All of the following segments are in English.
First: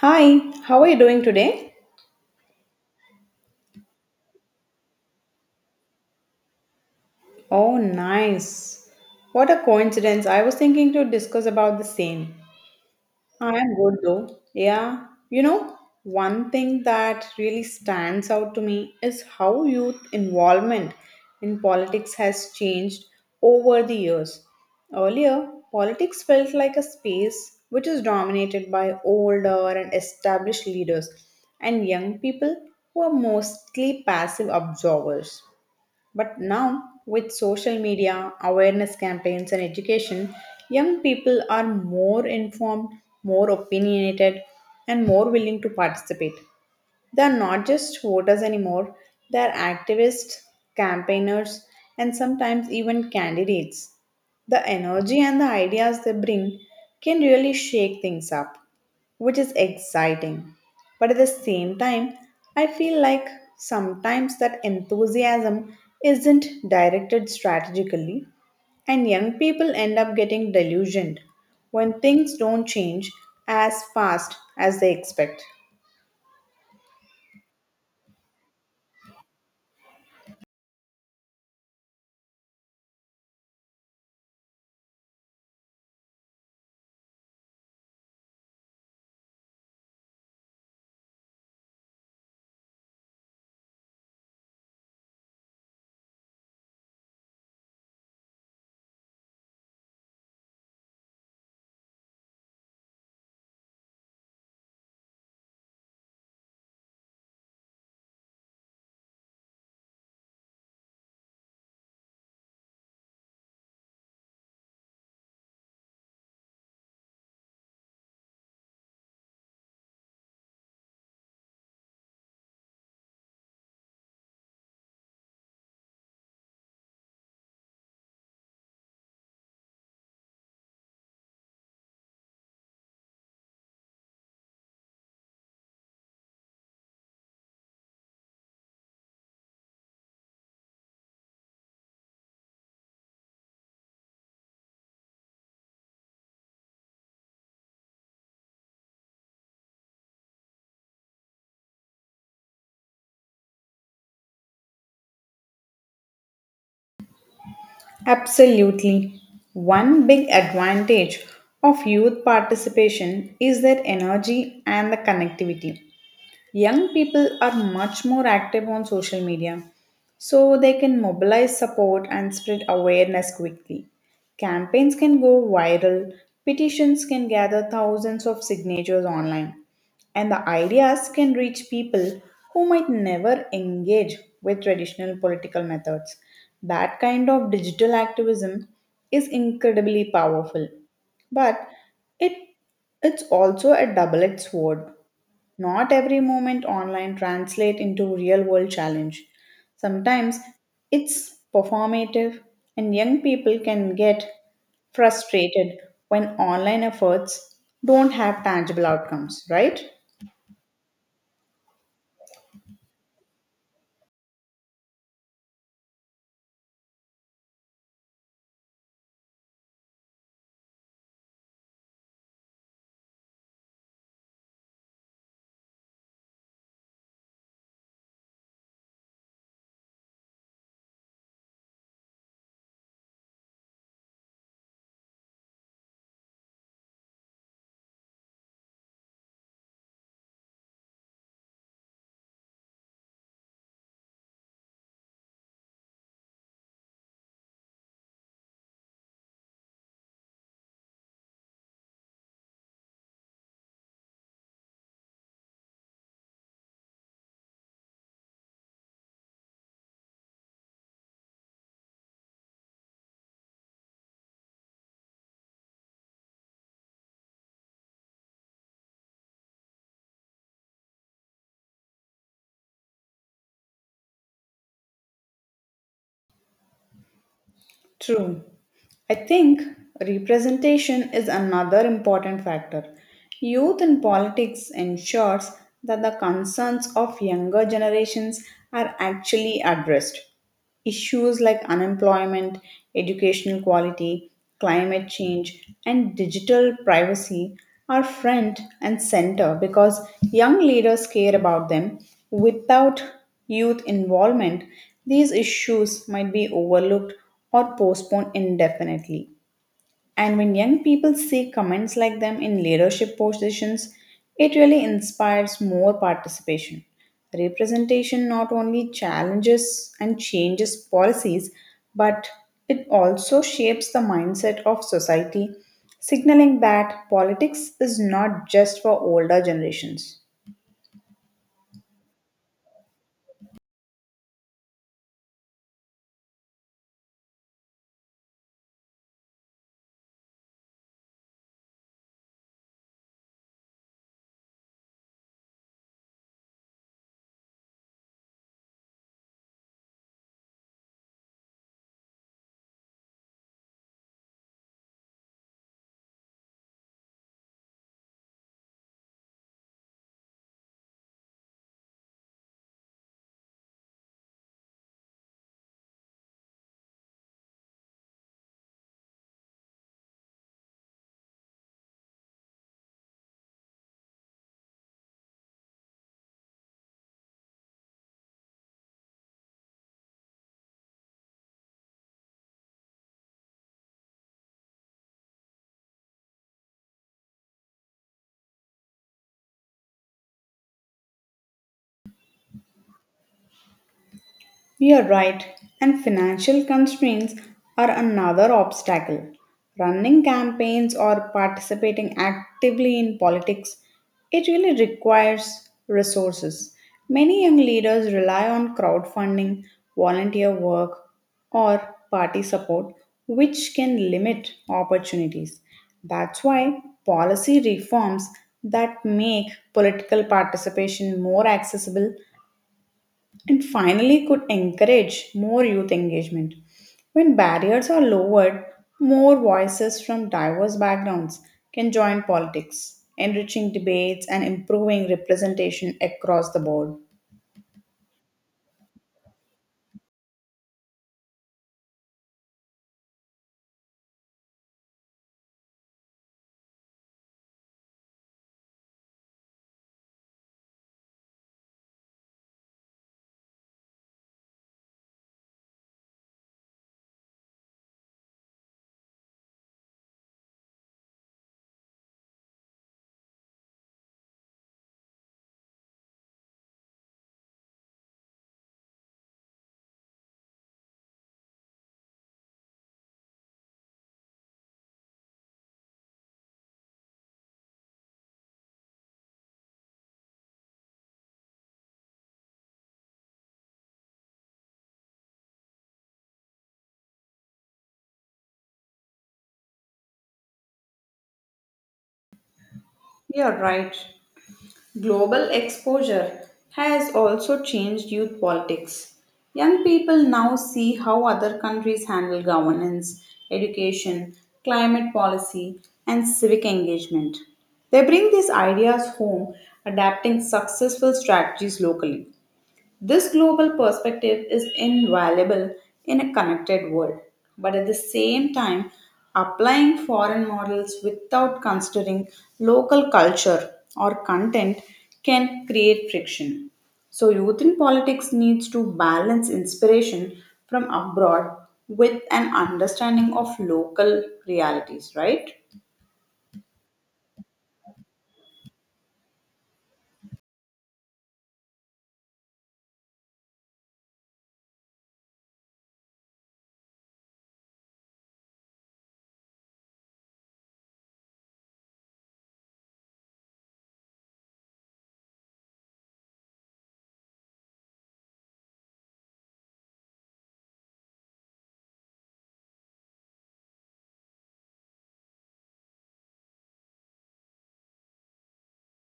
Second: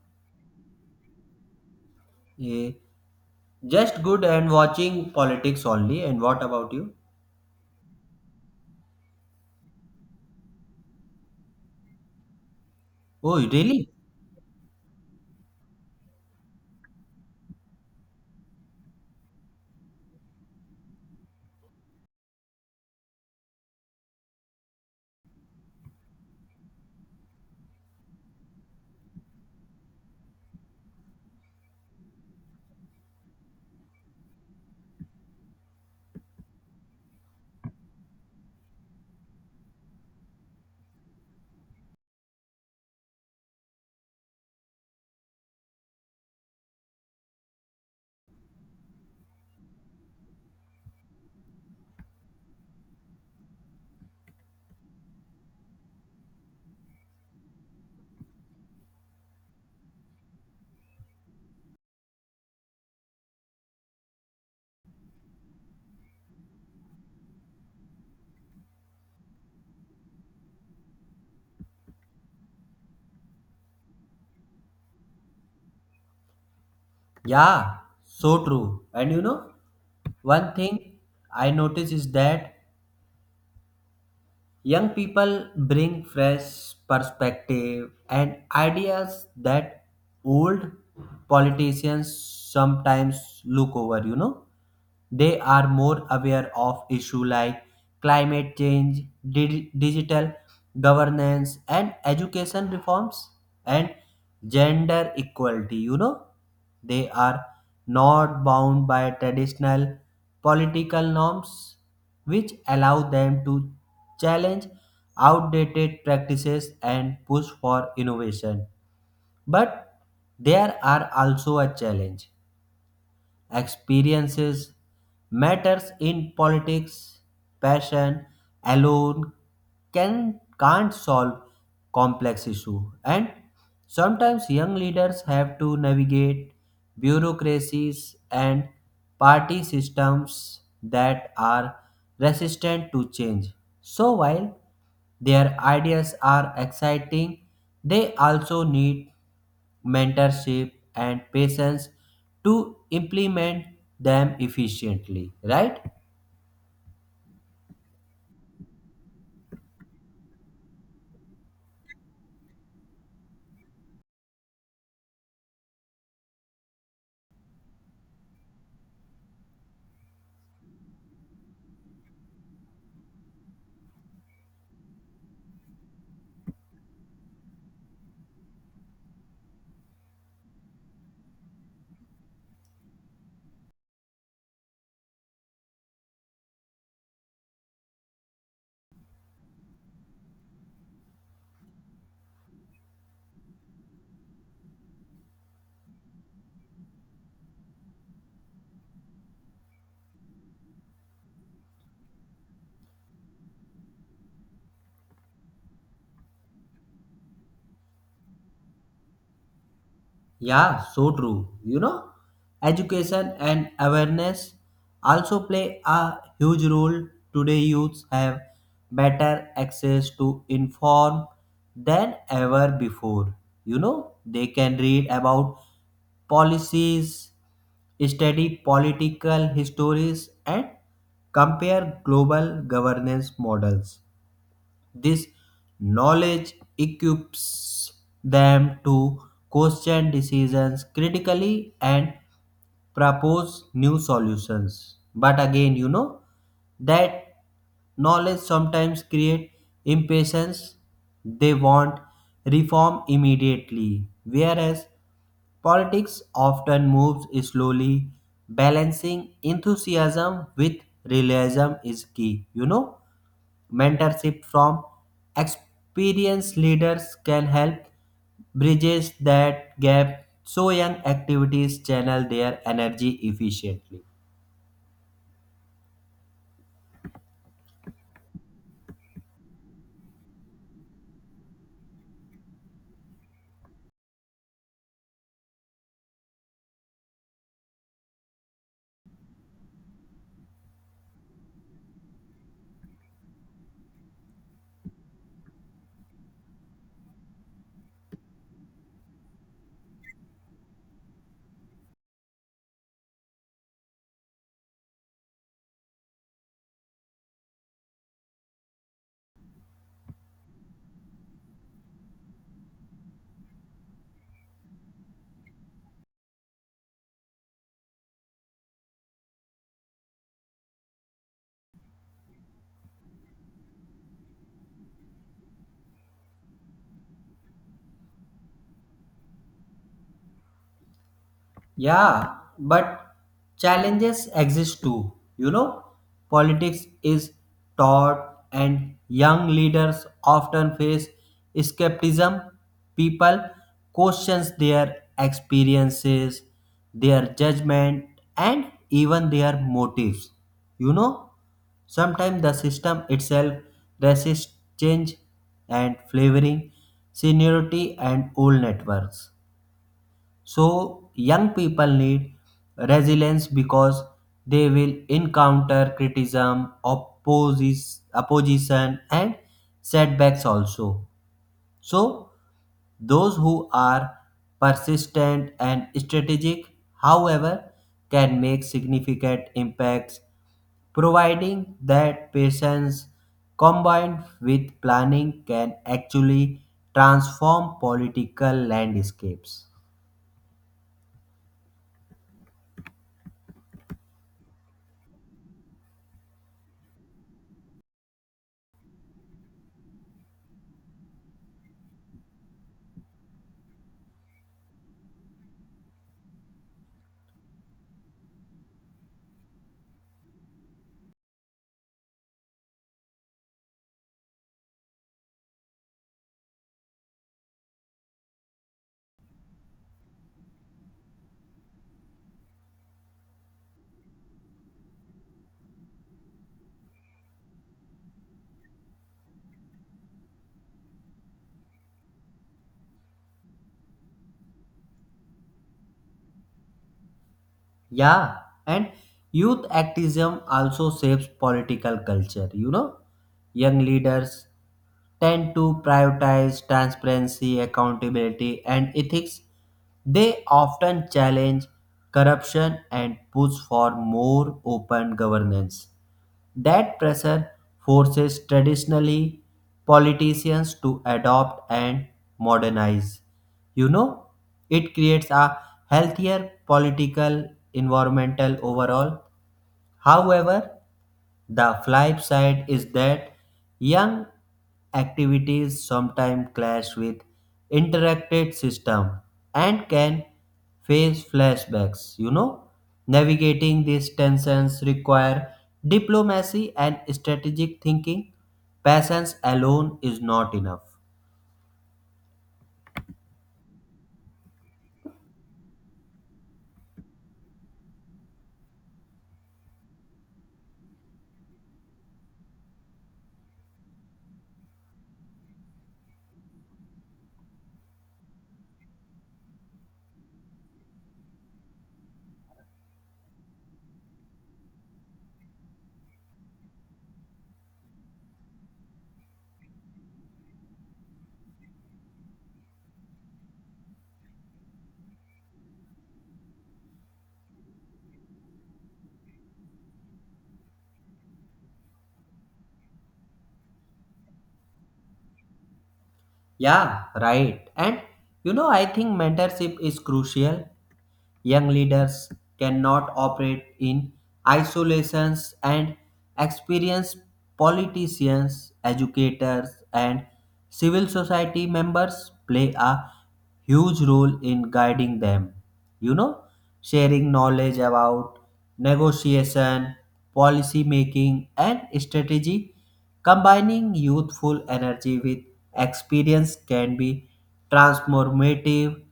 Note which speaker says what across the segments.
Speaker 1: Hi, how are you doing today?
Speaker 2: Yeah. Just good and watching politics only. And what about you?
Speaker 1: Oh, nice. What a coincidence. I was thinking to discuss about the same.
Speaker 2: Oh,
Speaker 1: I am
Speaker 2: really?
Speaker 1: good though. Yeah. You know, one thing that really stands out to me is how youth involvement in politics has changed over the years. Earlier, politics felt like a space which is dominated by older and established leaders, and young people were mostly passive observers. But now, with social media, awareness campaigns, and education, young people are more informed, more opinionated, and more willing to participate. They're not just voters anymore, they're activists, campaigners, and sometimes even candidates. The energy and the ideas they bring can really shake things up, which is exciting. But at the same time, I feel like sometimes that enthusiasm isn't directed strategically, and young people end up getting delusioned when things don't change as fast as they expect.
Speaker 2: Yeah, so true. And one thing I notice is that young people bring fresh perspective and ideas that old politicians sometimes look over. They are more aware of issues like climate change, digital governance, and education reforms and gender equality. They are not bound by traditional political norms, which allow them to challenge outdated practices and push for innovation. But there are also a challenge experiences matters in politics passion alone can't solve complex issue, and sometimes young leaders have to navigate bureaucracies and party systems that are resistant to change. So while their ideas are exciting, they also need mentorship and patience to implement them efficiently, right?
Speaker 1: Absolutely. One big advantage of youth participation is their energy and the connectivity. Young people are much more active on social media, so they can mobilize support and spread awareness quickly. Campaigns can go viral, petitions can gather thousands of signatures online, and the ideas can reach people who might never engage with traditional political methods. That kind of digital activism is incredibly powerful, but it it's also a double-edged sword. Not every moment online translate into real world challenge. Sometimes it's performative and young people can get frustrated when online efforts don't have tangible outcomes, right?
Speaker 2: Yeah, so true. Education and awareness also play a huge role. Today, youths have better access to inform than ever before. They can read about policies, study political histories, and compare global governance models. This knowledge equips them to question decisions critically and propose new solutions. But again, that knowledge sometimes create impatience. They want reform immediately, whereas politics often moves slowly. Balancing enthusiasm with realism is key. Mentorship from experienced leaders can help bridges that gap so young activities channel their energy efficiently.
Speaker 1: True. I think representation is another important factor. Youth in politics ensures that the concerns of younger generations are actually addressed. Issues like unemployment, educational quality, climate change, and digital privacy are front and center because young leaders care about them. Without youth involvement, these issues might be overlooked or postponed indefinitely. And when young people see comments like them in leadership positions, it really inspires more participation. Representation not only challenges and changes policies, but it also shapes the mindset of society, signaling that politics is not just for older generations.
Speaker 2: Yeah, but challenges exist too. Politics is taught, and young leaders often face skepticism. People questions their experiences, their judgment, and even their motives. You know, sometimes the system itself resists change and flavoring seniority and old networks. So, young people need resilience because they will encounter criticism, opposition, and setbacks also. So, those who are persistent and strategic, however, can make significant impacts, providing that patience combined with planning can actually transform political landscapes.
Speaker 1: You're right, and financial constraints are another obstacle. Running campaigns or participating actively in politics, it really requires resources. Many young leaders rely on crowdfunding, volunteer work, or party support, which can limit opportunities. That's why policy reforms that make political participation more accessible and finally could encourage more youth engagement. When barriers are lowered, more voices from diverse backgrounds can join politics, enriching debates and improving representation across the board.
Speaker 2: Yeah, and youth activism also shapes political culture. Young leaders tend to prioritize transparency, accountability, and ethics. They often challenge corruption and push for more open governance. That pressure forces traditionally politicians to adopt and modernize. You know, it creates a healthier political environmental overall. However, the flip side is that young activities sometimes clash with interacted system and can face flashbacks. Navigating these tensions require diplomacy and strategic thinking. Patience alone is not enough.
Speaker 1: You're right. Global exposure has also changed youth politics. Young people now see how other countries handle governance, education, climate policy, and civic engagement. They bring these ideas home, adapting successful strategies locally. This global perspective is invaluable in a connected world, but at the same time, applying foreign models without considering local culture or content can create friction. So, youth in politics needs to balance inspiration from abroad with an understanding of local realities, right?
Speaker 2: Yeah, right. And I think mentorship is crucial. Young leaders cannot operate in isolations, and experienced politicians, educators, and civil society members play a huge role in guiding them. You know, sharing knowledge about negotiation, policy making, and strategy, combining youthful energy with experience can be transformative.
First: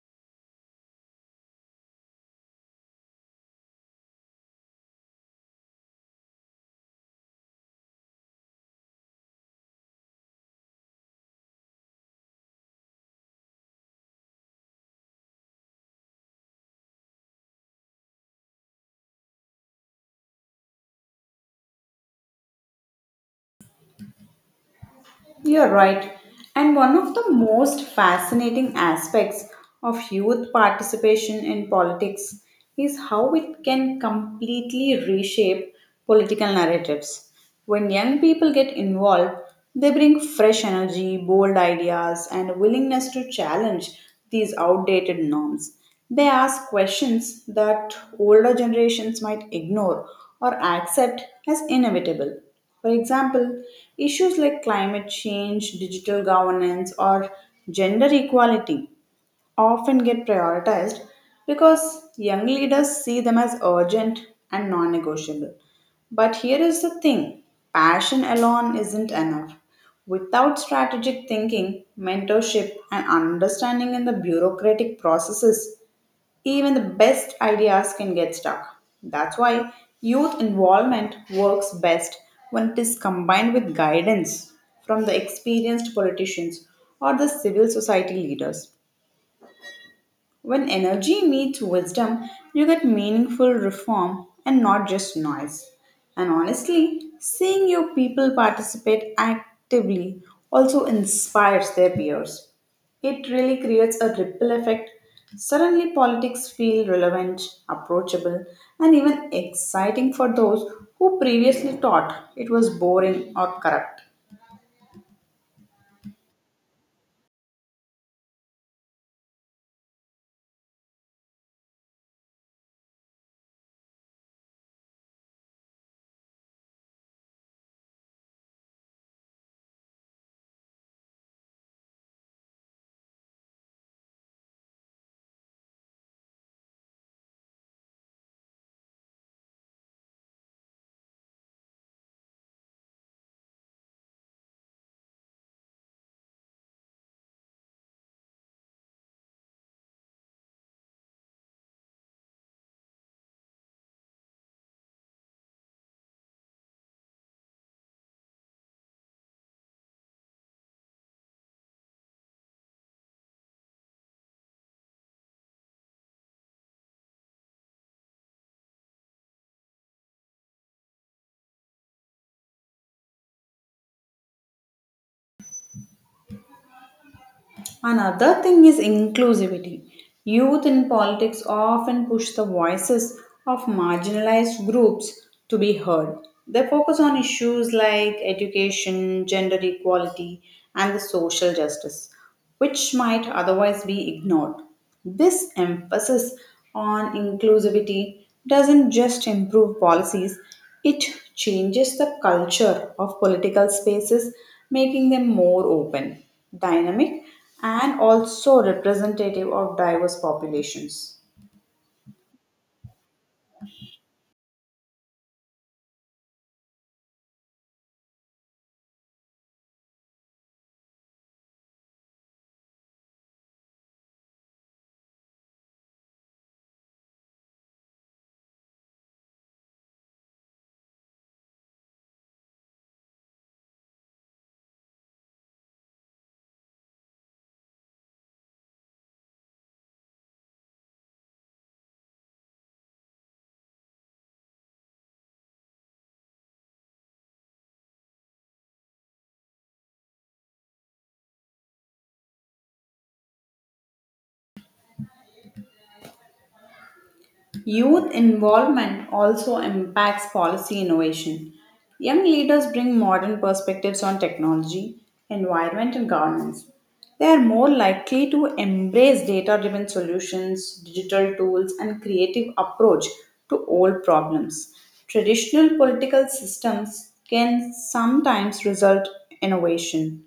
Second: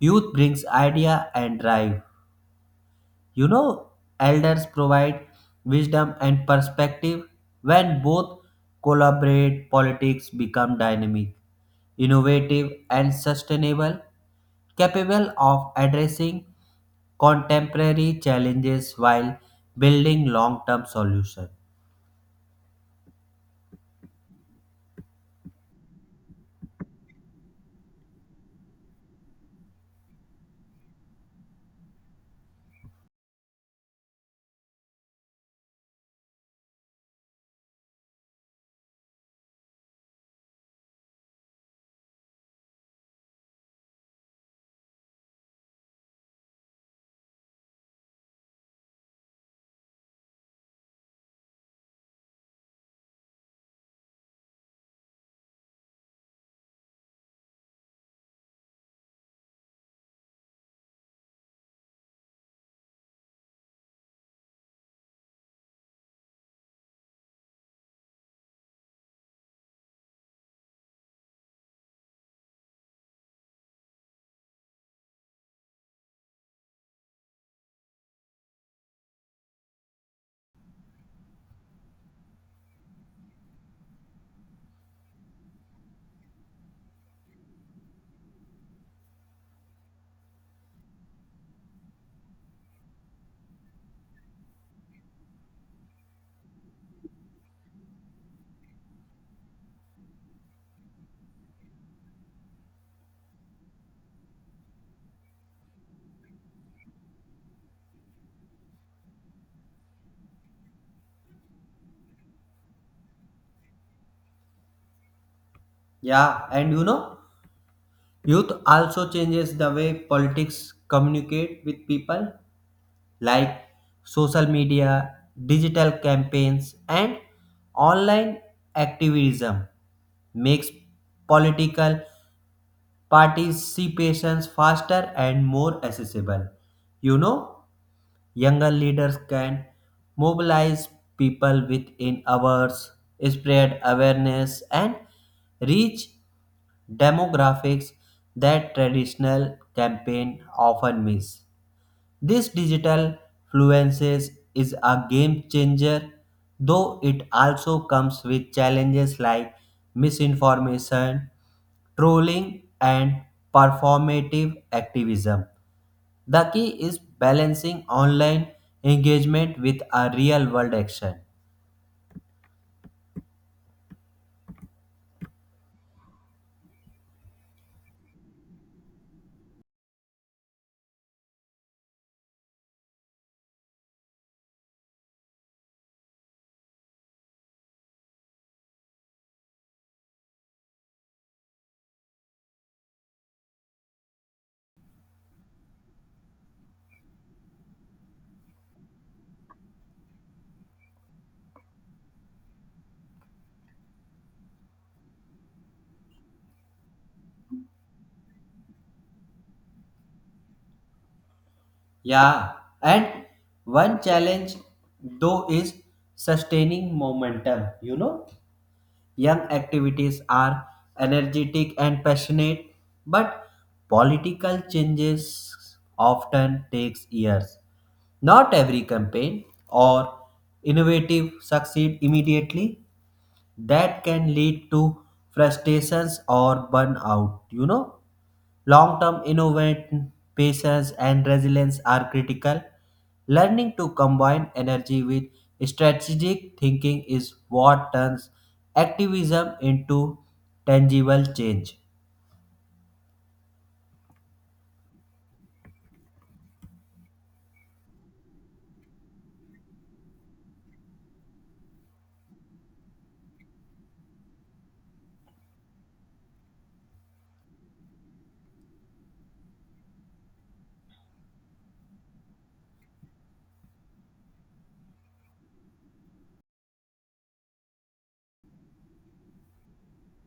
Speaker 2: Youth brings idea and drive. You know, elders provide wisdom and perspective. When both collaborate, politics become dynamic, innovative, and sustainable, capable of addressing contemporary challenges while building long-term solutions.
Speaker 1: You're right. And one of the most fascinating aspects of youth participation in politics is how it can completely reshape political narratives. When young people get involved, they bring fresh energy, bold ideas, and a willingness to challenge these outdated norms. They ask questions that older generations might ignore or accept as inevitable. For example, issues like climate change, digital governance, or gender equality often get prioritized because young leaders see them as urgent and non negotiable. But here is the thing passion alone isn't enough. Without strategic thinking, mentorship, and understanding in the bureaucratic processes, even the best ideas can get stuck. That's why youth involvement works best when it is combined with guidance from the experienced politicians or the civil society leaders. When energy meets wisdom, you get meaningful reform and not just noise. And honestly, seeing your people participate actively also inspires their peers. It really creates a ripple effect. Suddenly, politics feel relevant, approachable, and even exciting for those who previously thought it was boring or corrupt.
Speaker 2: Yeah, and youth also changes the way politics communicate with people. Like social media, digital campaigns, and online activism makes political participations faster and more accessible. You know, younger leaders can mobilize people within hours, spread awareness, and reach demographics that traditional campaign often miss. This digital fluency is a game changer, though it also comes with challenges like misinformation, trolling, and performative activism. The key is balancing online engagement with a real world action.
Speaker 1: Another thing is inclusivity. Youth in politics often push the voices of marginalized groups to be heard. They focus on issues like education, gender equality, and the social justice, which might otherwise be ignored. This emphasis on inclusivity doesn't just improve policies, it changes the culture of political spaces, making them more open, dynamic, and also representative of diverse populations.
Speaker 2: Yeah, and one challenge though is sustaining momentum, you know. Young activities are energetic and passionate, but political changes often takes years. Not every campaign or innovative succeed immediately. That can lead to frustrations or burnout? Long term innovation, patience, and resilience are critical. Learning to combine energy with strategic thinking is what turns activism into tangible change.
Speaker 1: Youth involvement also impacts policy innovation. Young leaders bring modern perspectives on technology, environment, and governance. They are more likely to embrace data driven solutions, digital tools, and creative approach to old problems. Traditional political systems can sometimes result innovation.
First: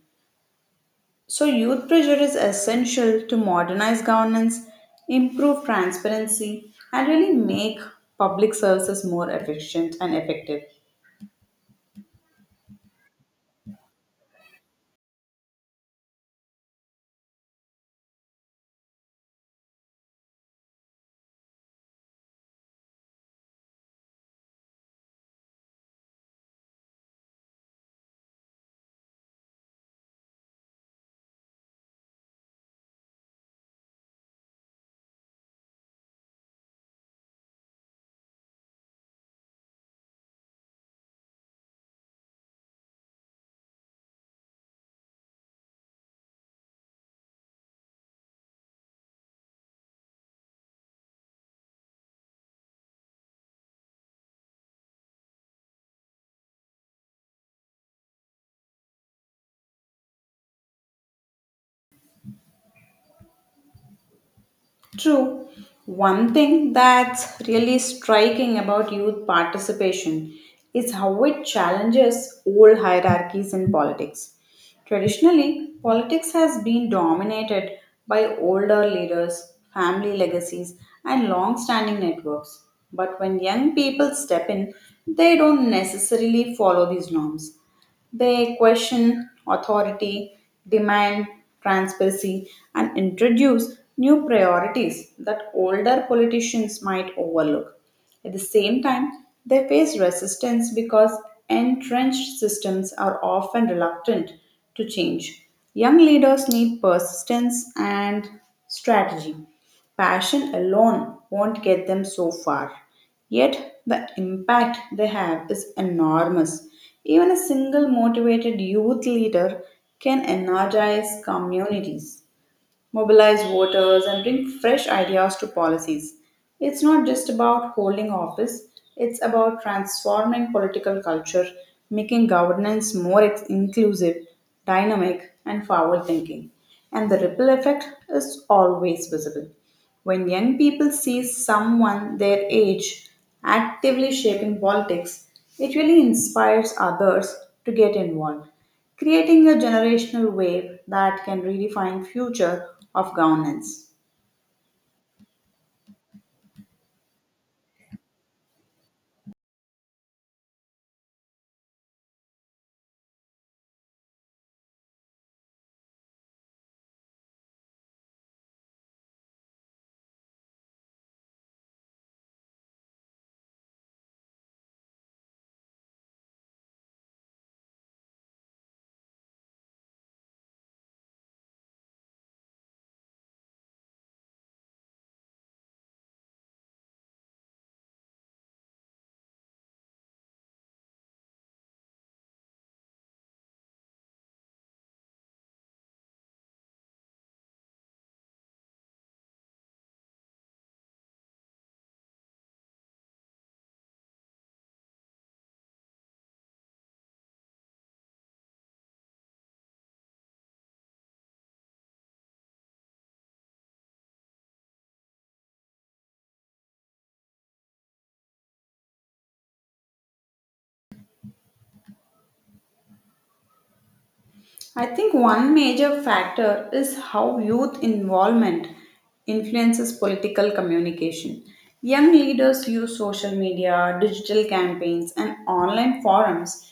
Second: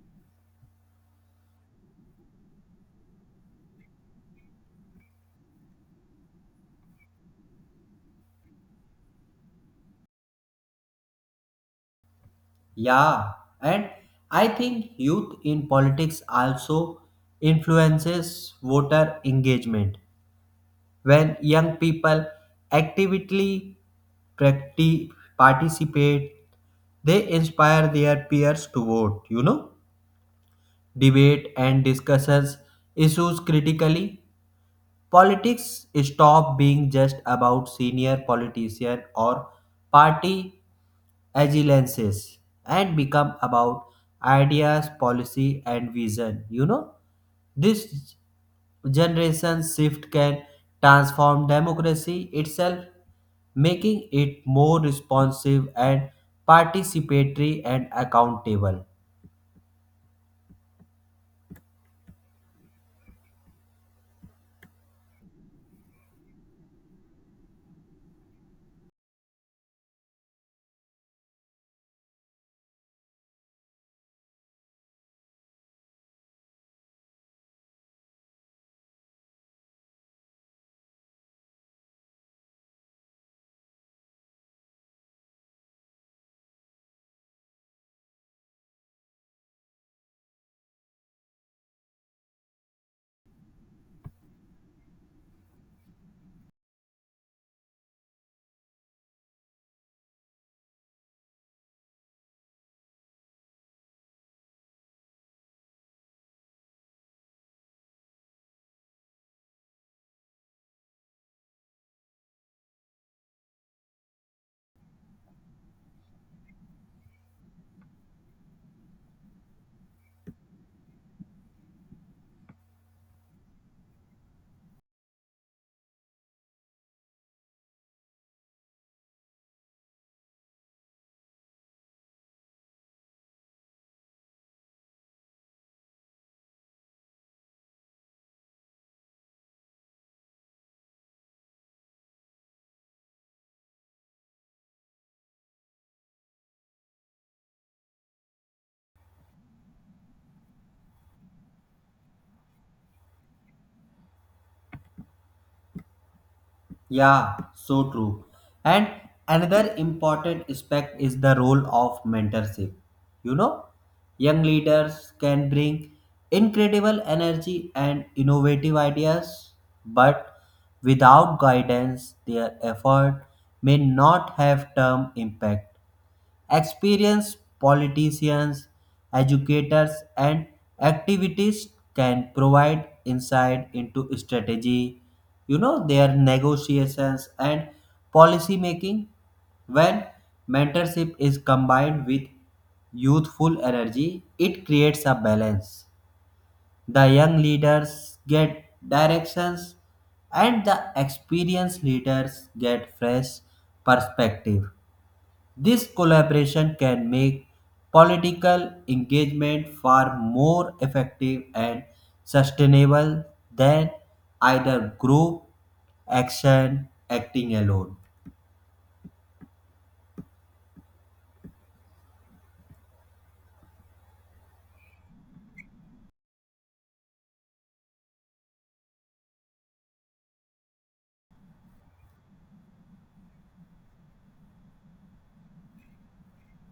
Speaker 1: So, youth pressure is essential to modernize governance, improve transparency, and really make public services more efficient and effective.
Speaker 2: Yeah, and I think youth in politics also influences voter engagement. When young people actively practi- participate, they inspire their peers to vote, debate, and discusses issues critically. Politics stop being just about senior politician or party agilances and become about ideas, policy, and vision. This generation shift can transform democracy itself, making it more responsive and participatory and accountable.
Speaker 1: True. One thing that's really striking about youth participation is how it challenges old hierarchies in politics. Traditionally, politics has been dominated by older leaders, family legacies, and long standing networks. But when young people step in, they don't necessarily follow these norms. They question authority, demand transparency, and introduce new priorities that older politicians might overlook. At the same time, they face resistance because entrenched systems are often reluctant to change. Young leaders need persistence and strategy. Passion alone won't get them so far. Yet the impact they have is enormous. Even a single motivated youth leader can energize communities, mobilize voters, and bring fresh ideas to policies. It's not just about holding office, it's about transforming political culture, making governance more inclusive, dynamic, and forward thinking. And the ripple effect is always visible. When young people see someone their age actively shaping politics, it really inspires others to get involved, creating a generational wave that can redefine future of governance.
Speaker 2: Yeah, so true. And another important aspect is the role of mentorship. You know, young leaders can bring incredible energy and innovative ideas, but without guidance, their effort may not have term impact. Experienced politicians, educators, and activists can provide insight into strategy, their negotiations and policy making. When mentorship is combined with youthful energy, it creates a balance. The young leaders get directions, and the experienced leaders get fresh perspective. This collaboration can make political engagement far more effective and sustainable than either group action acting alone.
Speaker 1: I think one major factor is how youth involvement influences political communication. Young leaders use social media, digital campaigns, and online forums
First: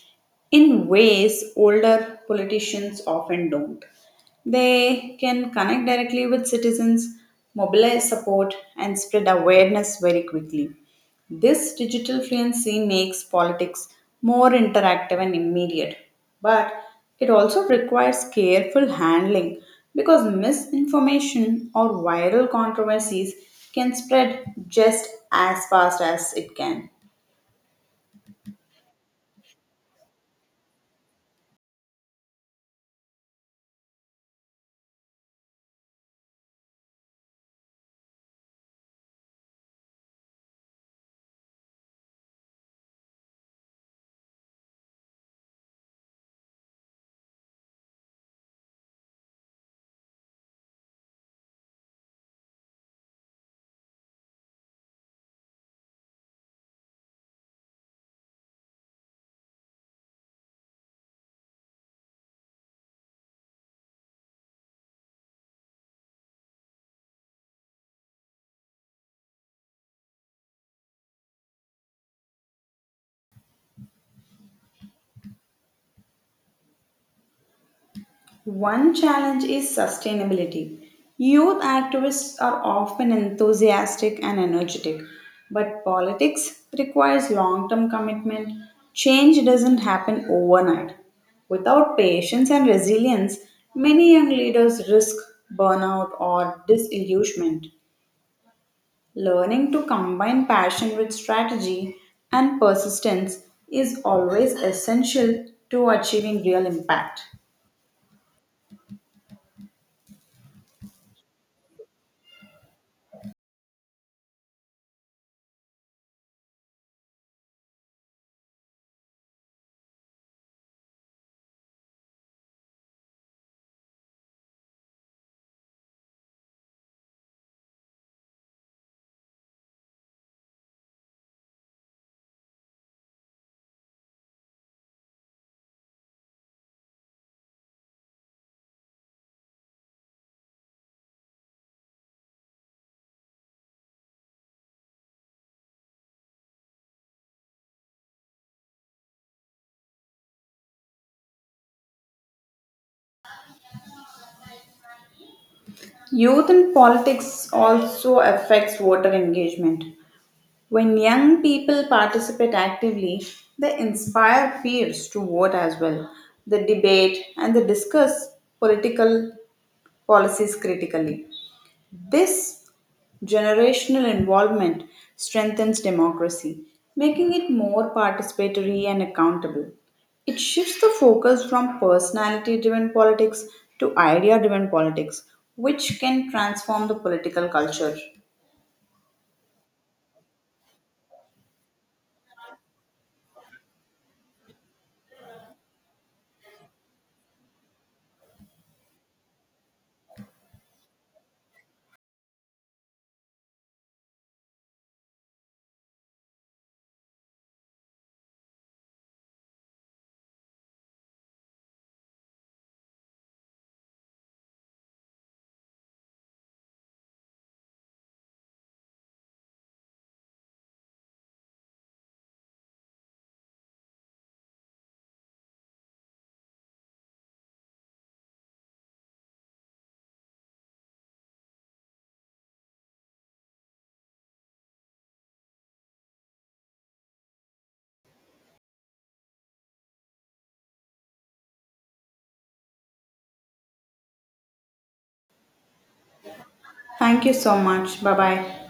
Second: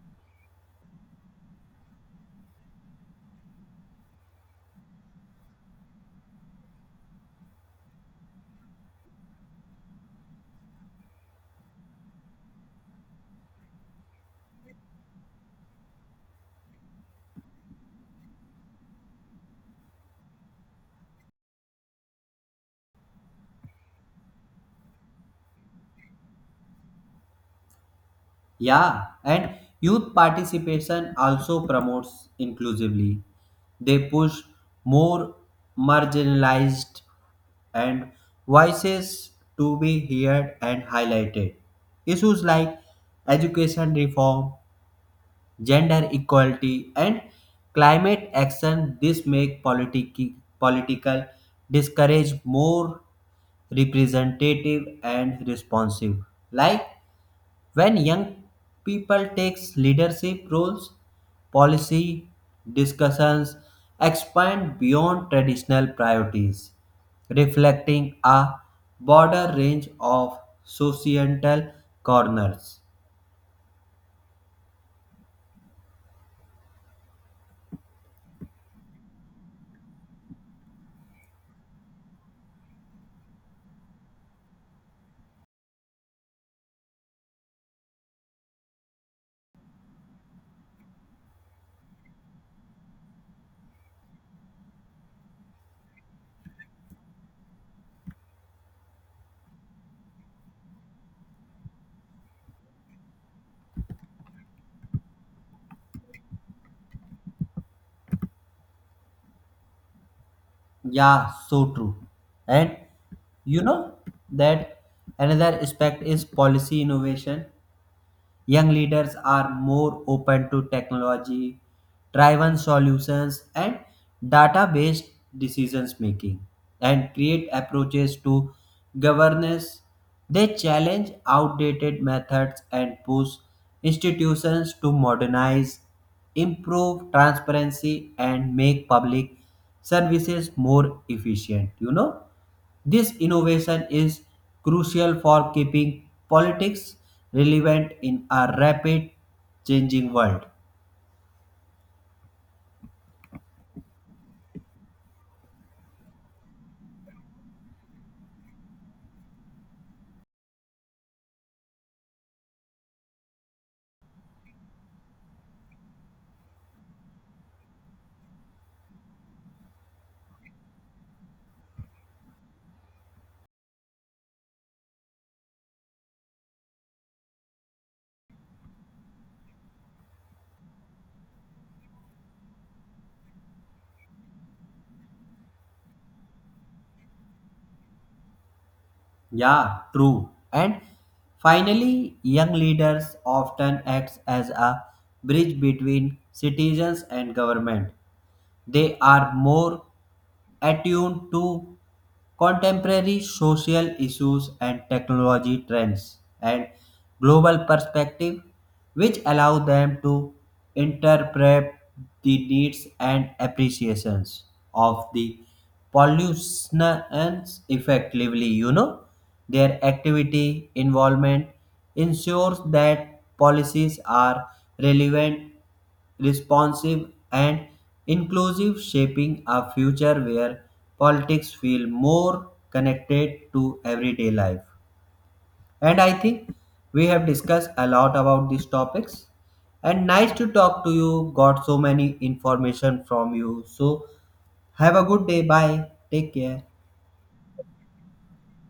Speaker 1: in ways older politicians often don't. They can connect directly with citizens, mobilize support, and spread awareness very quickly. This digital fluency makes politics more interactive and immediate, but it also requires careful handling because misinformation or viral controversies can spread just as fast as it can.
Speaker 2: Yeah, and youth participation also promotes inclusively. They push more marginalized and voices to be heard and highlighted. Issues like education reform, gender equality and climate action this make political discourage more representative and responsive. Like when young people takes leadership roles, policy discussions expand beyond traditional priorities, reflecting a broader range of societal corners.
Speaker 1: One challenge is sustainability. Youth activists are often enthusiastic and energetic, but politics requires long term commitment. Change doesn't happen overnight. Without patience and resilience, many young leaders risk burnout or disillusionment. Learning to combine passion with strategy and persistence is always essential to achieving real impact.
Speaker 2: Yeah, so true. And you know that another aspect is policy innovation. Young leaders are more open to technology driven solutions and data based decisions making and create approaches to governance. They challenge outdated methods and push institutions to modernize, improve transparency, and make public services more efficient. This innovation is crucial for keeping politics relevant in a rapid changing world.
Speaker 1: Youth in politics also affects voter engagement. When young people participate actively, they inspire peers to vote as well. They debate and they discuss political policies critically. This generational involvement strengthens democracy, making it more participatory and accountable. It shifts the focus from personality driven politics to idea driven politics, which can transform the political culture.
Speaker 2: Yeah, true. And finally, young leaders often act as a bridge between citizens and government. They are more attuned to contemporary social issues and technology trends and global perspective, which allow them to interpret the needs and appreciations of the pollutionants effectively. Their activity involvement ensures that policies are relevant, responsive, and inclusive, shaping a future where politics feel more connected to everyday life. And I think we have discussed a lot about these topics. And nice to talk to you. Got so many information from you. So have a good day. Bye. Take care.
Speaker 1: Thank you so much. Bye bye.